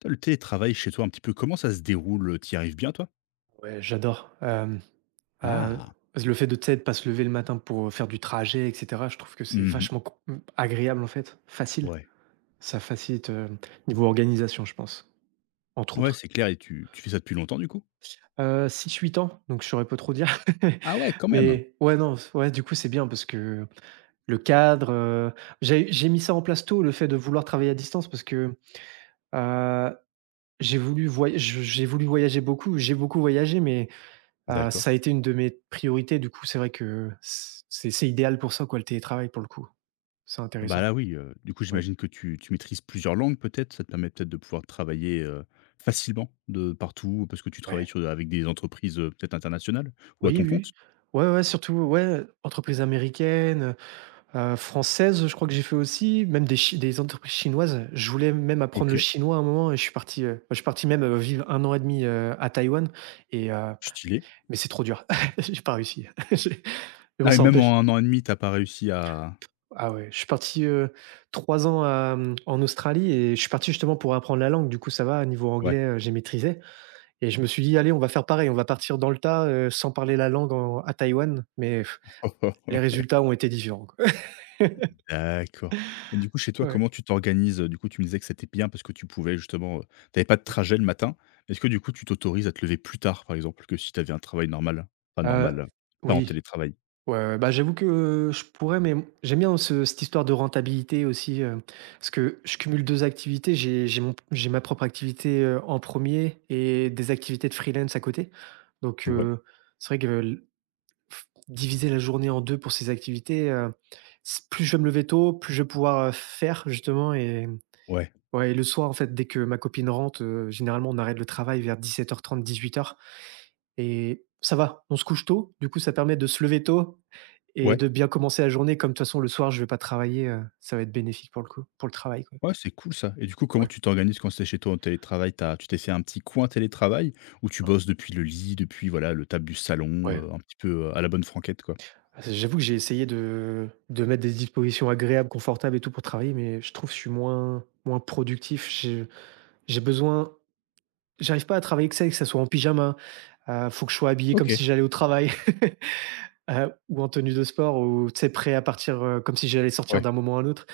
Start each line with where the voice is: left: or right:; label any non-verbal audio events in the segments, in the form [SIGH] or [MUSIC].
left: Toi, le télétravail chez toi, un petit peu, comment ça se déroule? T'y arrives bien, toi?
right: Ouais, j'adore. Heu,
left: Ah!
right: le fait de, tu sais, de pas se lever le matin pour faire du trajet, et cetera, je trouve que c'est
left: Mmh.
right: vachement agréable en fait, facile.
left: Ouais.
right: Ça facilite, niveau organisation, je pense, entre
left: Ouais,
right: autres.
left: c'est clair, et tu fais ça depuis longtemps, du coup?
right: 6-8 ans, donc je saurais pas trop dire.
left: Ah ouais, quand
right: [LAUGHS]
left: même!
right: Mais ouais, non, ouais, du coup, c'est bien parce que le cadre, j'ai mis ça en place tôt, le fait de vouloir travailler à distance parce que, heu, j'ai voulu voyager beaucoup, j'ai beaucoup voyagé mais Heu,
left: D'accord.
right: ça a été une de mes priorités, du coup, c'est vrai que c'est idéal pour ça, quoi, le télétravail, pour le coup. C'est
left: Ah bah,
right: intéressant.
left: là, oui, du coup,
right: Ouais,
left: j'imagine que tu maîtrises plusieurs langues, peut-être? Ça te permet peut-être de pouvoir travailler, facilement de partout, parce que tu travailles
right: ouais.
left: sur avec des entreprises, peut-être internationales? Ou à
right: Oui,
left: ton
right: oui,
left: compte?
right: oui. Ouais, ouais, surtout, ouais, entreprises américaines, françaises, je crois que j'ai fait aussi, même des entreprises chinoises. Je voulais même apprendre le
left: OK,
right: chinois à un moment et je suis parti même, vivre un an et demi 2 à Taïwan et
left: stylé.
right: mais c'est trop dur. [LAUGHS] J'ai pas réussi. [LAUGHS] J'ai Mais bon,
left: Ah, et
right: ça
left: même
right: empêche.
left: en un an et demi, t'as pas réussi à?
right: Ah ouais, je suis parti, 3 ans en Australie et je suis parti justement pour apprendre la langue. Du coup, ça va, niveau
left: Ouais.
right: anglais, j'ai maîtrisé. Et je me suis dit: «Allez, on va faire pareil, on va partir dans le tas, sans parler la langue en à Taïwan». Mais les
left: [LAUGHS]
right: résultats ont été différents, quoi. [LAUGHS]
left: D'accord, et du coup, chez toi,
right: Ouais.
left: comment tu t'organises? Du coup, tu me disais que c'était bien parce que tu pouvais justement, tu avais pas de
right: Mmh.
left: trajet le matin. Est-ce que du coup, tu t'autorises à te lever plus tard, par exemple, que si tu avais un travail normal? Pas normal, pas en
right: Oui,
left: télétravail?
right: ouais, ouais, bah, j'avoue que je pourrais, mais j'aime bien ce cette histoire de rentabilité aussi, parce que je cumule 2 activités. J'ai ma propre activité, en premier et des activités de freelance à côté. Donc,
left: Ouais,
right: c'est vrai que diviser la journée en 2 pour ces activités, s plus je vais me lever tôt, plus je vais pouvoir, faire justement. Et
left: ouais,
right: ouais et le soir, en fait, dès que ma copine rentre, généralement, on arrête le travail vers 17:30-18:00 et ça va, on se couche tôt. Du coup, ça permet de se lever tôt et
left: ouais,
right: de bien commencer la journée. Comme de toute façon, le soir, je vais pas travailler, ça va être bénéfique pour le coup, pour le travail, quoi.
left: ouais. C'est cool ça, et du coup, comment
right: Ouais,
left: tu t'organises quand c'est chez toi en télétravail? Tu t'es fait un petit coin télétravail où tu
right: ah,
left: bosses depuis le lit, depuis, voilà, le table du salon,
right: ouais.
left: un petit peu, à la bonne franquette, quoi?
right: Ah, j'avoue que j'ai essayé de mettre des dispositions agréables, confortables et tout pour travailler, mais je trouve que je suis moins productif. J'ai besoin J'arrive pas à travailler que ça, et que ça soit en pyjama, faut que je sois habillé comme
left: OK,
right: si j'allais au travail. [LAUGHS] Ou en tenue de sport ou tu sais prêt à partir, comme si j'allais sortir
left: ouais.
right: d'un moment à l'autre.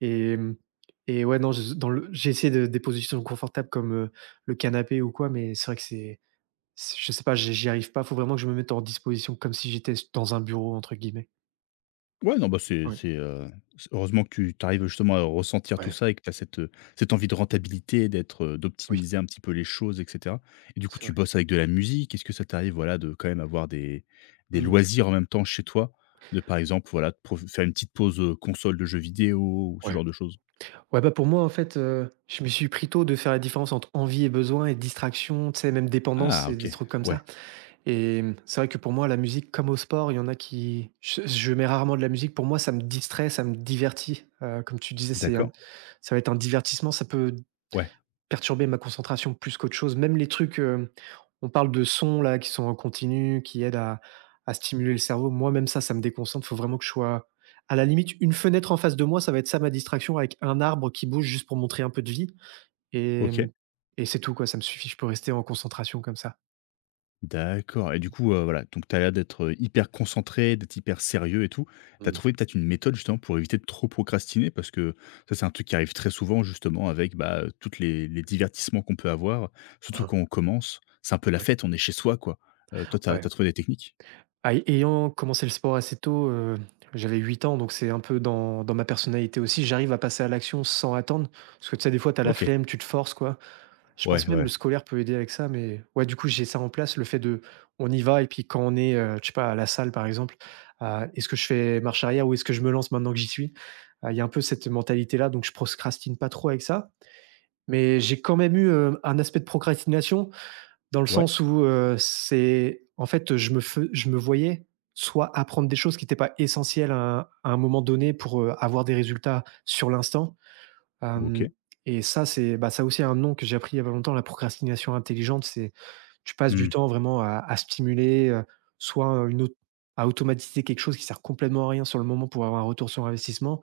right: et mmh et ouais, non, je dans le j'ai essayé de des positions confortables comme, le canapé ou quoi, mais c'est vrai que c'est je sais pas, j'y arrive pas, faut vraiment que je me mette en disposition comme si j'étais dans un bureau entre guillemets.
left: Ouais, non, bah,
right: Ouais.
left: c'est, c heureusement que tu arrives justement à ressentir tout
right: Ouais,
left: ça, et que tu as cette, cette envie de rentabilité, d'être,
right: oui,
left: d'optimiser un petit peu les choses, et cetera. Et du coup,
right: c'est
left: tu
right: vrai.
left: bosses avec de la musique. Est-ce que ça t'arrive, voilà, de quand même avoir des
right: Mmh.
left: loisirs en même temps chez toi? De par exemple, voilà, de prof faire une petite pause, console de jeux vidéo ou ce
right: Ouais.
left: genre de choses?
right: Ouais, bah, pour moi en fait, je me suis pris tôt de faire la différence entre envie et besoin et distraction, tu sais même dépendance
left: Ah,
right: et
left: OK.
right: des trucs comme ça.
left: Ouais,
right: Et c'est vrai que pour moi, la musique comme au sport, il y en a qui je mets rarement de la musique. Pour moi, ça me distrait, ça me divertit. Comme tu disais, c'est un
left: d'accord.
right: ça va être un divertissement, ça peut
left: Ouais,
right: perturber ma concentration plus qu'autre chose. Même les trucs, on parle de sons là qui sont en continu, qui aident à stimuler le cerveau. Moi, même ça, ça me déconcentre. Il faut vraiment que je sois à la limite, une fenêtre en face de moi, ça va être ça ma distraction avec un arbre qui bouge juste pour montrer un peu de vie. Et
left: OK.
right: et c'est tout quoi, ça me suffit, je peux rester en concentration comme ça.
left: D'accord, et du
right: Mmh.
left: coup, voilà, donc tu as l'air d'être hyper concentré, d'être hyper sérieux et tout. Tu as
right: Mmh.
left: trouvé peut-être une méthode justement pour éviter de trop procrastiner? Parce que ça, c'est un truc qui arrive très souvent, justement, avec, bah, toutes les divertissements qu'on peut avoir, surtout quand on commence. C'est un peu la
right: Ouais.
left: fête, on est chez soi, quoi. Toi, tu as
right: Ouais.
left: trouvé des techniques?
right: Ah ay Ayant commencé le sport assez tôt, j'avais 8 ans, donc c'est un peu dans ma personnalité aussi. J'arrive à passer à l'action sans attendre, parce que tu sais, des fois, tu as la
left: OK.
right: flemme, tu te forces quoi. Je
left: Ouais,
right: pense même le
left: ouais.
right: scolaire peut aider avec ça, mais ouais, du coup, j'ai ça en place, le fait de on y va et puis quand on est, je sais pas, à la salle par exemple, est-ce que je fais marche arrière ou est-ce que je me lance maintenant que j'y suis? Il y a un peu cette mentalité-là, donc je procrastine pas trop avec ça. Mais j'ai quand même eu, un aspect de procrastination dans le
left: Ouais,
right: sens où, c'est en fait, je me voyais soit apprendre des choses qui étaient pas essentielles à un moment donné pour, avoir des résultats sur l'instant. Hem
left: OK.
right: Et ça, c'est bah, ça aussi, un nom que j'ai appris il y a pas longtemps, la procrastination intelligente. C'est Tu passes du
left: Mmh.
right: temps vraiment à stimuler, soit, une autre à automatiser quelque chose qui sert complètement à rien sur le moment pour avoir un retour sur investissement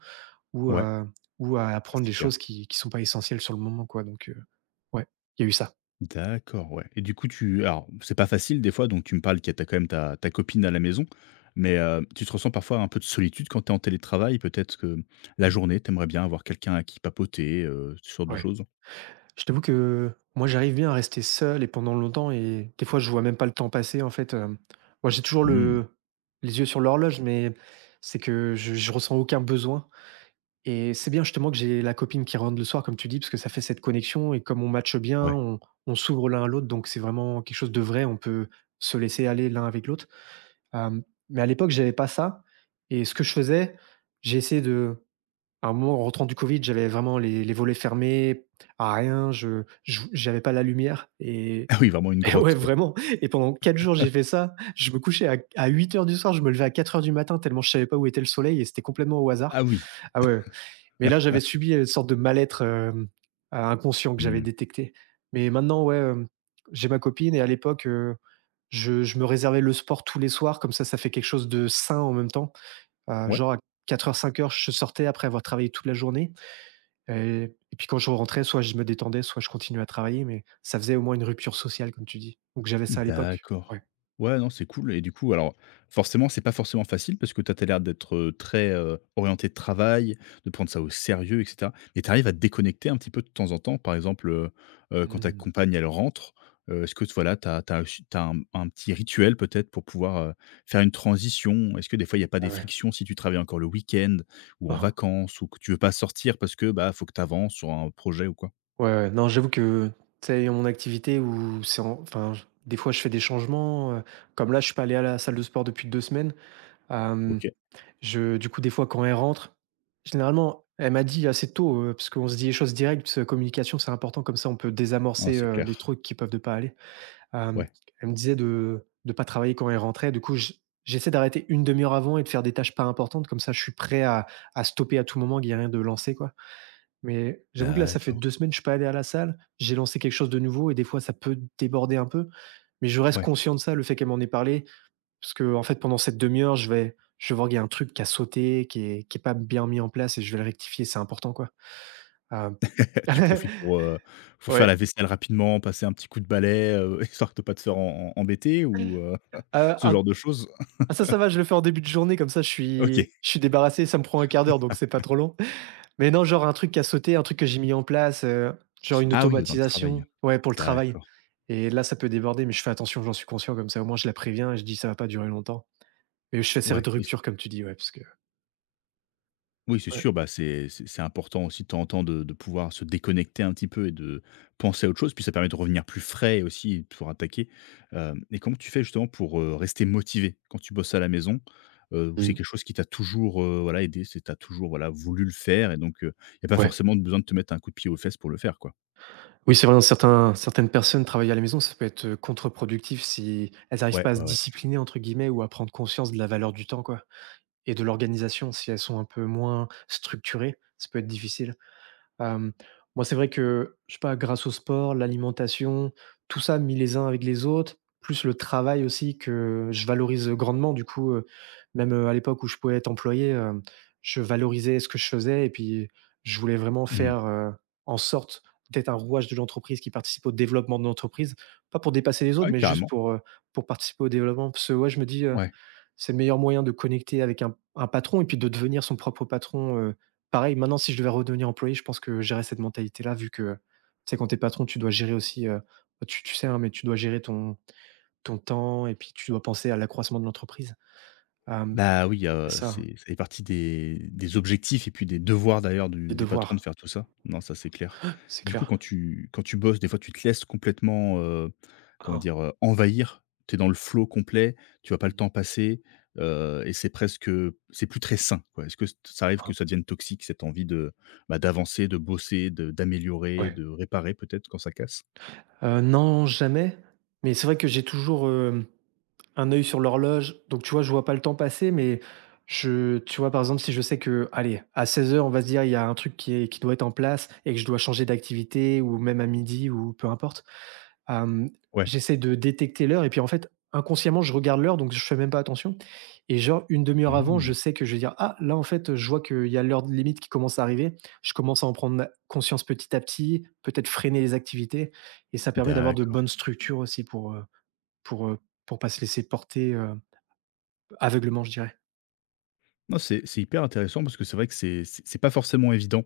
right: ou,
left: Ouais,
right: heu, ou à
left: ça,
right: apprendre
left: c'est
right: des
left: clair.
right: choses qui sont pas essentielles sur le moment, quoi, donc, ouais, il y a eu ça.
left: D'accord, ouais, et du coup, tu alors c'est pas facile des fois, donc tu me parles, qu'il y a tu quand même ta copine à la maison, mais tu te ressens parfois un peu de solitude quand tu es en télétravail? Peut-être que la
right: Mmh.
left: journée, tu aimerais bien avoir quelqu'un à qui papoter, ce genre de
right: Ouais.
left: choses?
right: Je t'avoue que moi, j'arrive bien à rester seul et pendant longtemps et des fois, je vois même pas le temps passer, en fait, hem. Moi, j'ai toujours
left: Mmh,
right: le les yeux sur l'horloge, mais c'est que je ressens aucun besoin. Et c'est bien justement que j'ai la copine qui rentre le soir, comme tu dis, parce que ça fait cette connexion et comme on matche bien,
left: ouais.
right: on s'ouvre l'un à l'autre, donc c'est vraiment quelque chose de vrai, on peut se laisser aller l'un avec l'autre. Hem, mais à l'époque, j'avais pas ça et ce que je faisais, j'ai essayé de à un moment, en rentrant du covid, j'avais vraiment les volets fermés à rien, je jou j'avais pas la lumière
left: [LAUGHS]
right: et
left: Ah oui, vraiment une
right: [LAUGHS] et ouais,
left: grotte quoi.
right: vraiment et pendant 4 jours, j'ai fait ça. Je me couchais à 8 heures du soir, je me levais à 4 heures du matin tellement je savais pas où était le soleil et c'était complètement au hasard.
left: Ah oui,
right: Ah ouais. Mais là, j'avais subi une sorte de mal-être, inconscient que j'avais
left: mmh.
right: détecté. Mais maintenant, ouais, j'ai ma copine et à l'époque, je me réservais le sport tous les soirs, comme ça fait quelque chose de sain en même temps. Heu,
left: Ouais.
right: genre à 4 heures, 5 heures, je sortais après avoir travaillé toute la journée et puis quand je rentrais, soit je me détendais, soit je continuais à travailler, mais ça faisait au moins une rupture sociale, comme tu dis. Donc j'avais ça à l'époque.
left: D'accord.
right: Ouais.
left: Ouais, non, c'est cool. Et du coup, alors forcément, c'est pas forcément facile parce que toi, tu as l'air d'être, très, orienté de travail, de prendre ça au sérieux et cetera. Mais tu arrives à te déconnecter un petit peu de temps en temps? Par exemple, quand ta
right: Mmh.
left: compagne, elle rentre, est-ce que voilà, tu as un petit rituel peut-être pour pouvoir, faire une transition? Est-ce que des fois, il y a pas
right: Ah
left: des
right: ouais.
left: frictions si tu travailles encore le week-end ou en
right: [LAUGHS]
left: vacances, ou que tu veux pas sortir parce que, bah, faut que tu avances sur un projet ou quoi?
right: Ouais, ouais. Non, j'avoue que, tu sais, mon activité où c'est en enfin, j des fois, je fais des changements, comme là, je suis pas allé à la salle de sport depuis 2 semaines. Hem,
left: OK.
right: je Du coup, des fois, quand elle rentre, généralement, elle m'a dit assez tôt, parce qu'on se dit les choses directes, communication, c'est important, comme ça, on peut
left: Ah,
right: désamorcer,
left: c'est
right: les
left: clair.
right: trucs qui peuvent ne pas aller. Hem,
left: Ouais.
right: elle me disait de pas travailler quand elle rentrait. Du coup, j'essaie d'arrêter une demi heure avant et de faire des tâches pas importantes, comme ça, je suis prêt à stopper à tout moment, qu'il y a rien de lancé, quoi. Mais j'avoue que là, ça fait
left: D'accord.
right: 2 semaines, que je suis pas allé à la salle. J'ai lancé quelque chose de nouveau et des fois, ça peut déborder un peu. Mais je reste
left: Ouais.
right: conscient de ça, le fait qu'elle m'en ait parlé. Parce qu'en fait, pendant cette demi heure, je vais voir qu'il y a un truc qui a sauté, qui est pas bien mis en place et je vais le rectifier, c'est important, quoi. Hem,
left: Tu
right: [LAUGHS]
left: profites pour, pour faire
right: ouais.
left: la vaisselle rapidement, passer un petit coup de balai, [LAUGHS] histoire de pas te faire embêter, ou, ce
right: Ah
left: genre de choses?
right: ah, ça va, je le fais en début de journée, comme ça je
left: OK.
right: suis je suis débarrassé, ça me prend un quart d'heure, donc c'est pas trop long. Mais non, genre un truc qui a sauté, un truc que j'ai mis en place, genre une
left: Ah oui, dans le travail.
right: automatisation, ouais, pour le travail
left: D'accord.
right: et là, ça peut déborder, mais je fais attention, j'en suis conscient comme ça, au moins je la préviens et je dis: «Ça va pas durer longtemps». Mais je fais ces
left: Ouais,
right: de
left: oui, c
right: rupture comme tu dis, ouais, parce que
left: oui, c'est
right: ouais.
left: sûr, bah, c'est important aussi, de temps en temps, de pouvoir se déconnecter un petit peu et de penser à autre chose. Puis ça permet de revenir plus frais aussi pour attaquer. Hem et comment tu fais, justement, pour, rester motivé quand tu bosses à la maison? Ou c'est
right: Mmh.
left: quelque chose qui t'a toujours, voilà, aidé? C'est t'as toujours, voilà, voulu le faire, et donc, il y a pas
right: Ouais.
left: forcément besoin de te mettre un coup de pied aux fesses pour le faire, quoi.
right: Oui, c'est vrai, dans certains certaines personnes travaillent à la maison, ça peut être, contre-productif si elles n'arrivent
left: Ouais,
right: pas à se
left: ouais, ouais.
right: «discipliner» entre guillemets ou à prendre conscience de la valeur du temps, quoi, et de l'organisation. Si elles sont un peu moins structurées, ça peut être difficile. Hem, Moi, c'est vrai que, je sais pas, grâce au sport, l'alimentation, tout ça mis les uns avec les autres, plus le travail aussi que je valorise, grandement. Du coup, même, à l'époque où je pouvais être employé, je valorisais ce que je faisais et puis je voulais vraiment
left: Mmh.
right: faire, en sorte d'être un rouage de l'entreprise qui participe au développement de l'entreprise. Pas pour dépasser les
left: Ah
right: autres,
left: oui,
right: mais juste
left: carrément,
right: pour participer au développement. Parce que ouais, je me dis,
left: ouais.
right: c'est le meilleur moyen de connecter avec un patron et puis de devenir son propre patron. Pareil, maintenant, si je devais redevenir employé, je pense que j'aurais cette mentalité-là vu que, tu sais, quand t'es patron, tu dois gérer aussi, bah, tu sais, hein, mais tu dois gérer ton temps et puis tu dois penser à l'accroissement de l'entreprise. Hem,
left: Bah, oui,
right: c'est ça, hein,
left: c'est ça fait partie des objectifs et puis des devoirs d'ailleurs du
right: les
left: du patron de
right: devoirs,
left: faire tout ça. Non, ça, c'est clair.
right: c'est
left: Et du coup,
right: clair.
left: quand tu bosses, des fois, tu te laisses complètement, comment
right: Hein.
left: dire? Envahir. Tu es dans le flow complet, tu vois pas le
right: Mmh,
left: temps passer, et c'est presque, c'est plus très sain, quoi. Est-ce que c ça arrive que
right: hein,
left: ça devienne toxique, cette envie de, bah, d'avancer, de bosser, de d'améliorer,
right: ouais.
left: de réparer peut-être quand ça casse?
right: Non, jamais, mais c'est vrai que j'ai toujours, hem un œil sur l'horloge, donc tu vois, je vois pas le temps passer, mais je, tu vois, par exemple, si je sais que, allez, à seize heures on va se dire, il y a un truc qui est qui doit être en place et que je dois changer d'activité ou même à midi ou peu importe, hem,
left: Ouais.
right: j'essaie de détecter l'heure et puis, en fait, inconsciemment, je regarde l'heure, donc je fais même pas attention et genre une demi heure avant, je
left: Mmh,
right: sais que je vais dire: «Ah, là, en fait, je vois qu'il y a l'heure de limite qui commence à arriver». Je commence à en prendre conscience petit à petit, peut-être freiner les activités et ça permet d'avoir de
left: d'accord.
right: bonnes structures aussi pour, heu, pour pas se laisser porter, aveuglement, je dirais.
left: Non, c'est hyper intéressant, parce que c'est vrai que c'est pas forcément évident,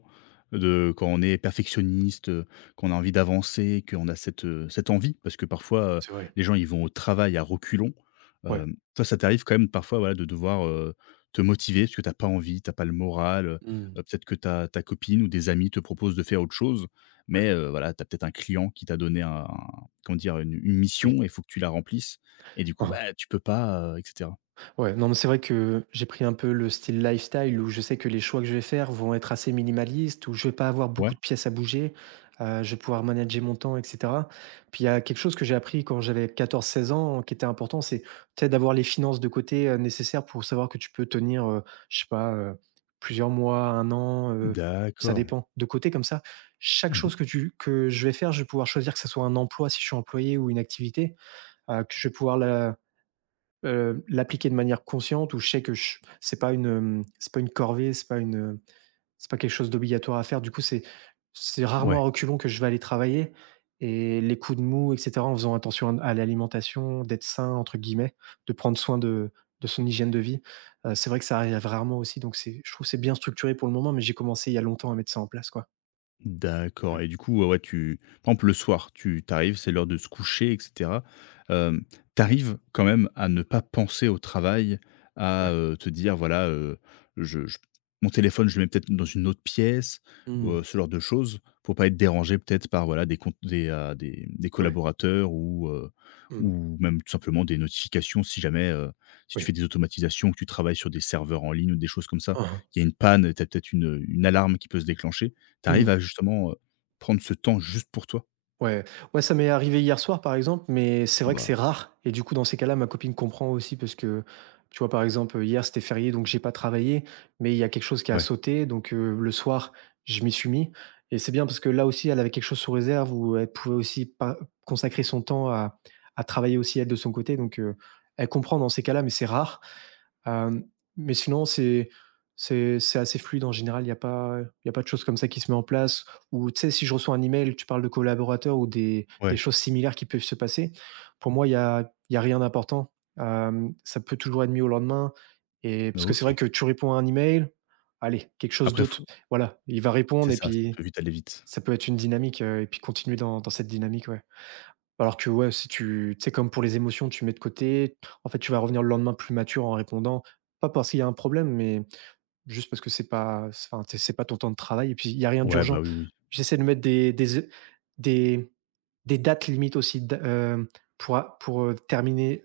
left: de quand on est perfectionniste, qu'on a envie d'avancer, qu'on a cette, cette envie, parce que parfois,
right: C'est vrai,
left: les gens, ils vont au travail à reculons.
right: ouais.
left: Toi, ça t'arrive quand même parfois, voilà, de devoir, te motiver, parce que t'as pas envie, t'as pas le moral,
right: Mmh,
left: peut-être que ta copine ou des amis te proposent de faire autre chose,
right: ouais,
left: mais voilà, t'as peut-être un client qui t'a donné comment dire? Une
right: oui.
left: mission, et il faut que tu la remplisses, et du coup, bah,
right: [LAUGHS]
left: tu peux pas, et cetera.
right: Ouais, non, mais c'est vrai que j'ai pris un peu le style lifestyle où je sais que les choix que je vais faire vont être assez minimalistes, où je vais pas avoir beaucoup
left: Ouais?
right: de pièces à bouger, je vais pouvoir manager mon temps, etc. Puis il y a quelque chose que j'ai appris quand j'avais 14-16 ans qui était important, c'est peut-être d'avoir les finances de côté, nécessaires pour savoir que tu peux tenir, je sais pas, plusieurs mois, un an, ça
left: D'accord.
right: dépend, de côté comme ça. Chaque chose que, que je vais faire, je vais pouvoir choisir que ce soit un emploi si je suis employé ou une activité, que je vais pouvoir l'appliquer de manière consciente où je sais que je c'est pas une, c'est pas une corvée, c'est pas une, c'est pas quelque chose d'obligatoire à faire. Du coup, c'est rarement
left: Ouais,
right: à reculons que je vais aller travailler et les coups de mou et cetera, en faisant attention à l'alimentation, d'être «sain» entre guillemets, de prendre soin de son hygiène de vie. C'est vrai que ça arrive rarement aussi, donc c'est, je trouve que c'est bien structuré pour le moment, mais j'ai commencé il y a longtemps à mettre ça en place, quoi.
left: d'accord,
right: Ouais,
left: et du coup, ouais, ouais, tu par exemple, le soir, tu t'arrives, c'est l'heure de se coucher et cetera. Hem, tu arrives quand même à ne pas penser au travail,
right: ouais.
left: à, te dire: «Voilà, je mon téléphone, je le mets peut-être dans une autre pièce», ou
right: Mmh.
left: ce genre de choses pour pas être dérangé peut-être par, voilà, des cont des
right: Ouais.
left: collaborateurs,
right: Mmh.
left: ou même tout simplement des notifications si jamais, si tu fais
right: Oui.
left: des automatisations, que tu travailles sur des serveurs en ligne ou des choses comme ça,
right: Mmh.
left: il y a une panne, tu as peut-être une alarme qui peut se déclencher. Tu arrives
right: Mmh.
left: à, justement, prendre ce temps juste pour toi?
right: Ouais, ouais, ça m'est arrivé hier soir, par exemple, mais c'est
left: Ah
right: vrai que c'est
left: bah,
right: rare. Et du coup, dans ces cas-là, ma copine comprend aussi parce que, tu vois, par exemple, hier, c'était férié, donc j'ai pas travaillé, mais il y a quelque chose qui a
left: ouais,
right: sauté. Donc, le soir, je m'y suis mis. Et c'est bien parce que là aussi, elle avait quelque chose sous réserve où elle pouvait aussi pas consacrer son temps à travailler aussi, elle, de son côté. Donc, elle comprend dans ces cas-là, mais c'est rare. Hem, mais sinon, c'est c'est assez fluide en général. Il y a pas de choses comme ça qui se met en place ou tu sais, si je reçois un email, tu parles de collaborateurs ou des
left: ouais,
right: choses similaires qui peuvent se passer. Pour moi, il y a rien d'important. Ça peut toujours être mis au lendemain et parce que c'est vrai
left: OK.
right: que tu réponds à un email, allez, quelque chose
left: Après
right: d'autre,
left: faut
right: voilà, il va
left: c'est
right: répondre et
left: ça, ça
right: puis
left: peut vite aller vite.
right: ça peut être une dynamique, et puis continuer dans cette dynamique, ouais. Alors que ouais, si tu c'est comme pour les émotions, tu mets de côté, en fait, tu vas revenir le lendemain plus mature en répondant, pas parce qu'il y a un problème, mais juste parce que c'est, enfin, c'est pas ton temps de travail et puis il y a rien
left: Ouais, bah,
right: d'urgent.
left: oui, oui.
right: J'essaie de mettre des des dates limites aussi pour a pour, terminer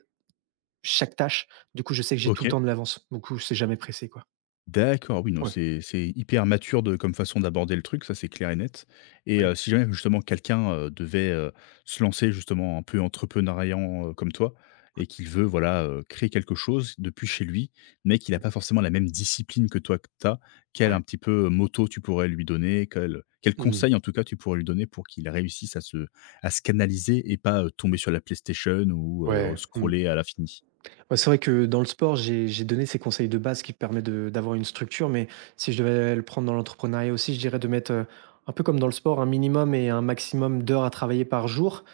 right: chaque tâche. Du coup, je sais que j'ai tout le
left: OK.
right: temps de l'avance. Du coup, c'est jamais pressé, quoi.
left: D'accord, oui, non,
right: Ouais,
left: c'est hyper mature de comme façon d'aborder le truc, ça c'est clair et net. Et
right: ouais,
left: si jamais, justement, quelqu'un, devait, se lancer, justement, un peu entrepreneuriant, comme toi, et qu'il veut, voilà, créer quelque chose depuis chez lui, mais qu'il a pas forcément la même discipline que toi, que t'as, quel
right: ouais.
left: un petit peu moto tu pourrais lui donner? Quel
right: Mmh.
left: conseil, en tout cas, tu pourrais lui donner pour qu'il réussisse à se canaliser et pas, tomber sur la PlayStation ou
right: Ouais. Mmh.
left: scroller à l'infini?
right: Ouais, c'est vrai que dans le sport, j'ai donné ces conseils de base qui permettent de d'avoir une structure, mais si je devais le prendre dans l'entrepreneuriat aussi, je dirais de mettre, un peu comme dans le sport, un minimum et un maximum d'heures à travailler par jour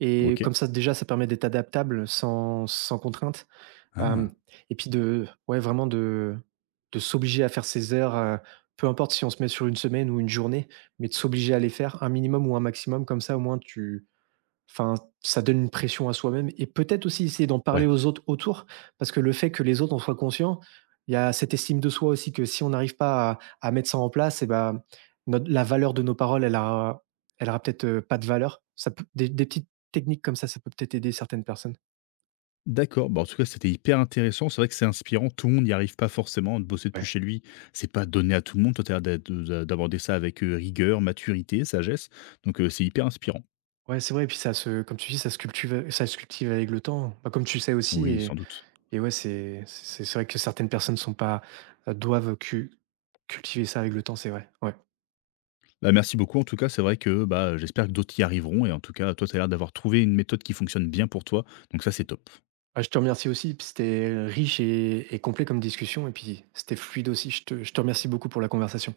right: et
left: OK.
right: comme ça, déjà, ça permet d'être adaptable sans contrainte, hem
left: Ah!
right: et puis de ouais, vraiment de s'obliger à faire ces heures, peu importe si on se met sur une semaine ou une journée, mais de s'obliger à les faire, un minimum ou un maximum, comme ça, au moins Enfin, ça donne une pression à soi-même et peut-être aussi essayer d'en parler aux autres autour, parce que le fait que les autres en soient conscients, il y a cette estime de soi aussi que si on n'arrive pas à, à mettre ça en place, et ben, la valeur de nos paroles, elle aura peut-être, pas de valeur. Des petites techniques comme ça peut peut-être aider certaines personnes.
left: D'accord. Bah, en tout cas, c'était hyper intéressant. C'est vrai que c'est inspirant. Tout le monde n'y arrive pas forcément. De bosser depuis
right: Ouais.
left: chez lui, c'est pas donné à tout le monde. Toi, tu as l'air d'aborder ça avec rigueur, maturité, sagesse. Donc, c'est hyper inspirant.
right: Ouais, c'est vrai. Et puis ça se, comme tu dis, ça se cultive avec le temps. Bah, comme tu sais aussi,
left: Oui, sans doute.
right: et ouais, c'est, c'est vrai que certaines personnes sont pas, doivent cultiver ça avec le temps, c'est vrai. Ouais.
left: Bah, merci beaucoup. En tout cas, c'est vrai que bah, j'espère que d'autres y arriveront. Et en tout cas, toi, tu as l'air d'avoir trouvé une méthode qui fonctionne bien pour toi. Donc, ça, c'est top.
right: Ah, je te remercie aussi, puis c'était riche et complet comme discussion et puis c'était fluide aussi. Je te remercie beaucoup pour la conversation.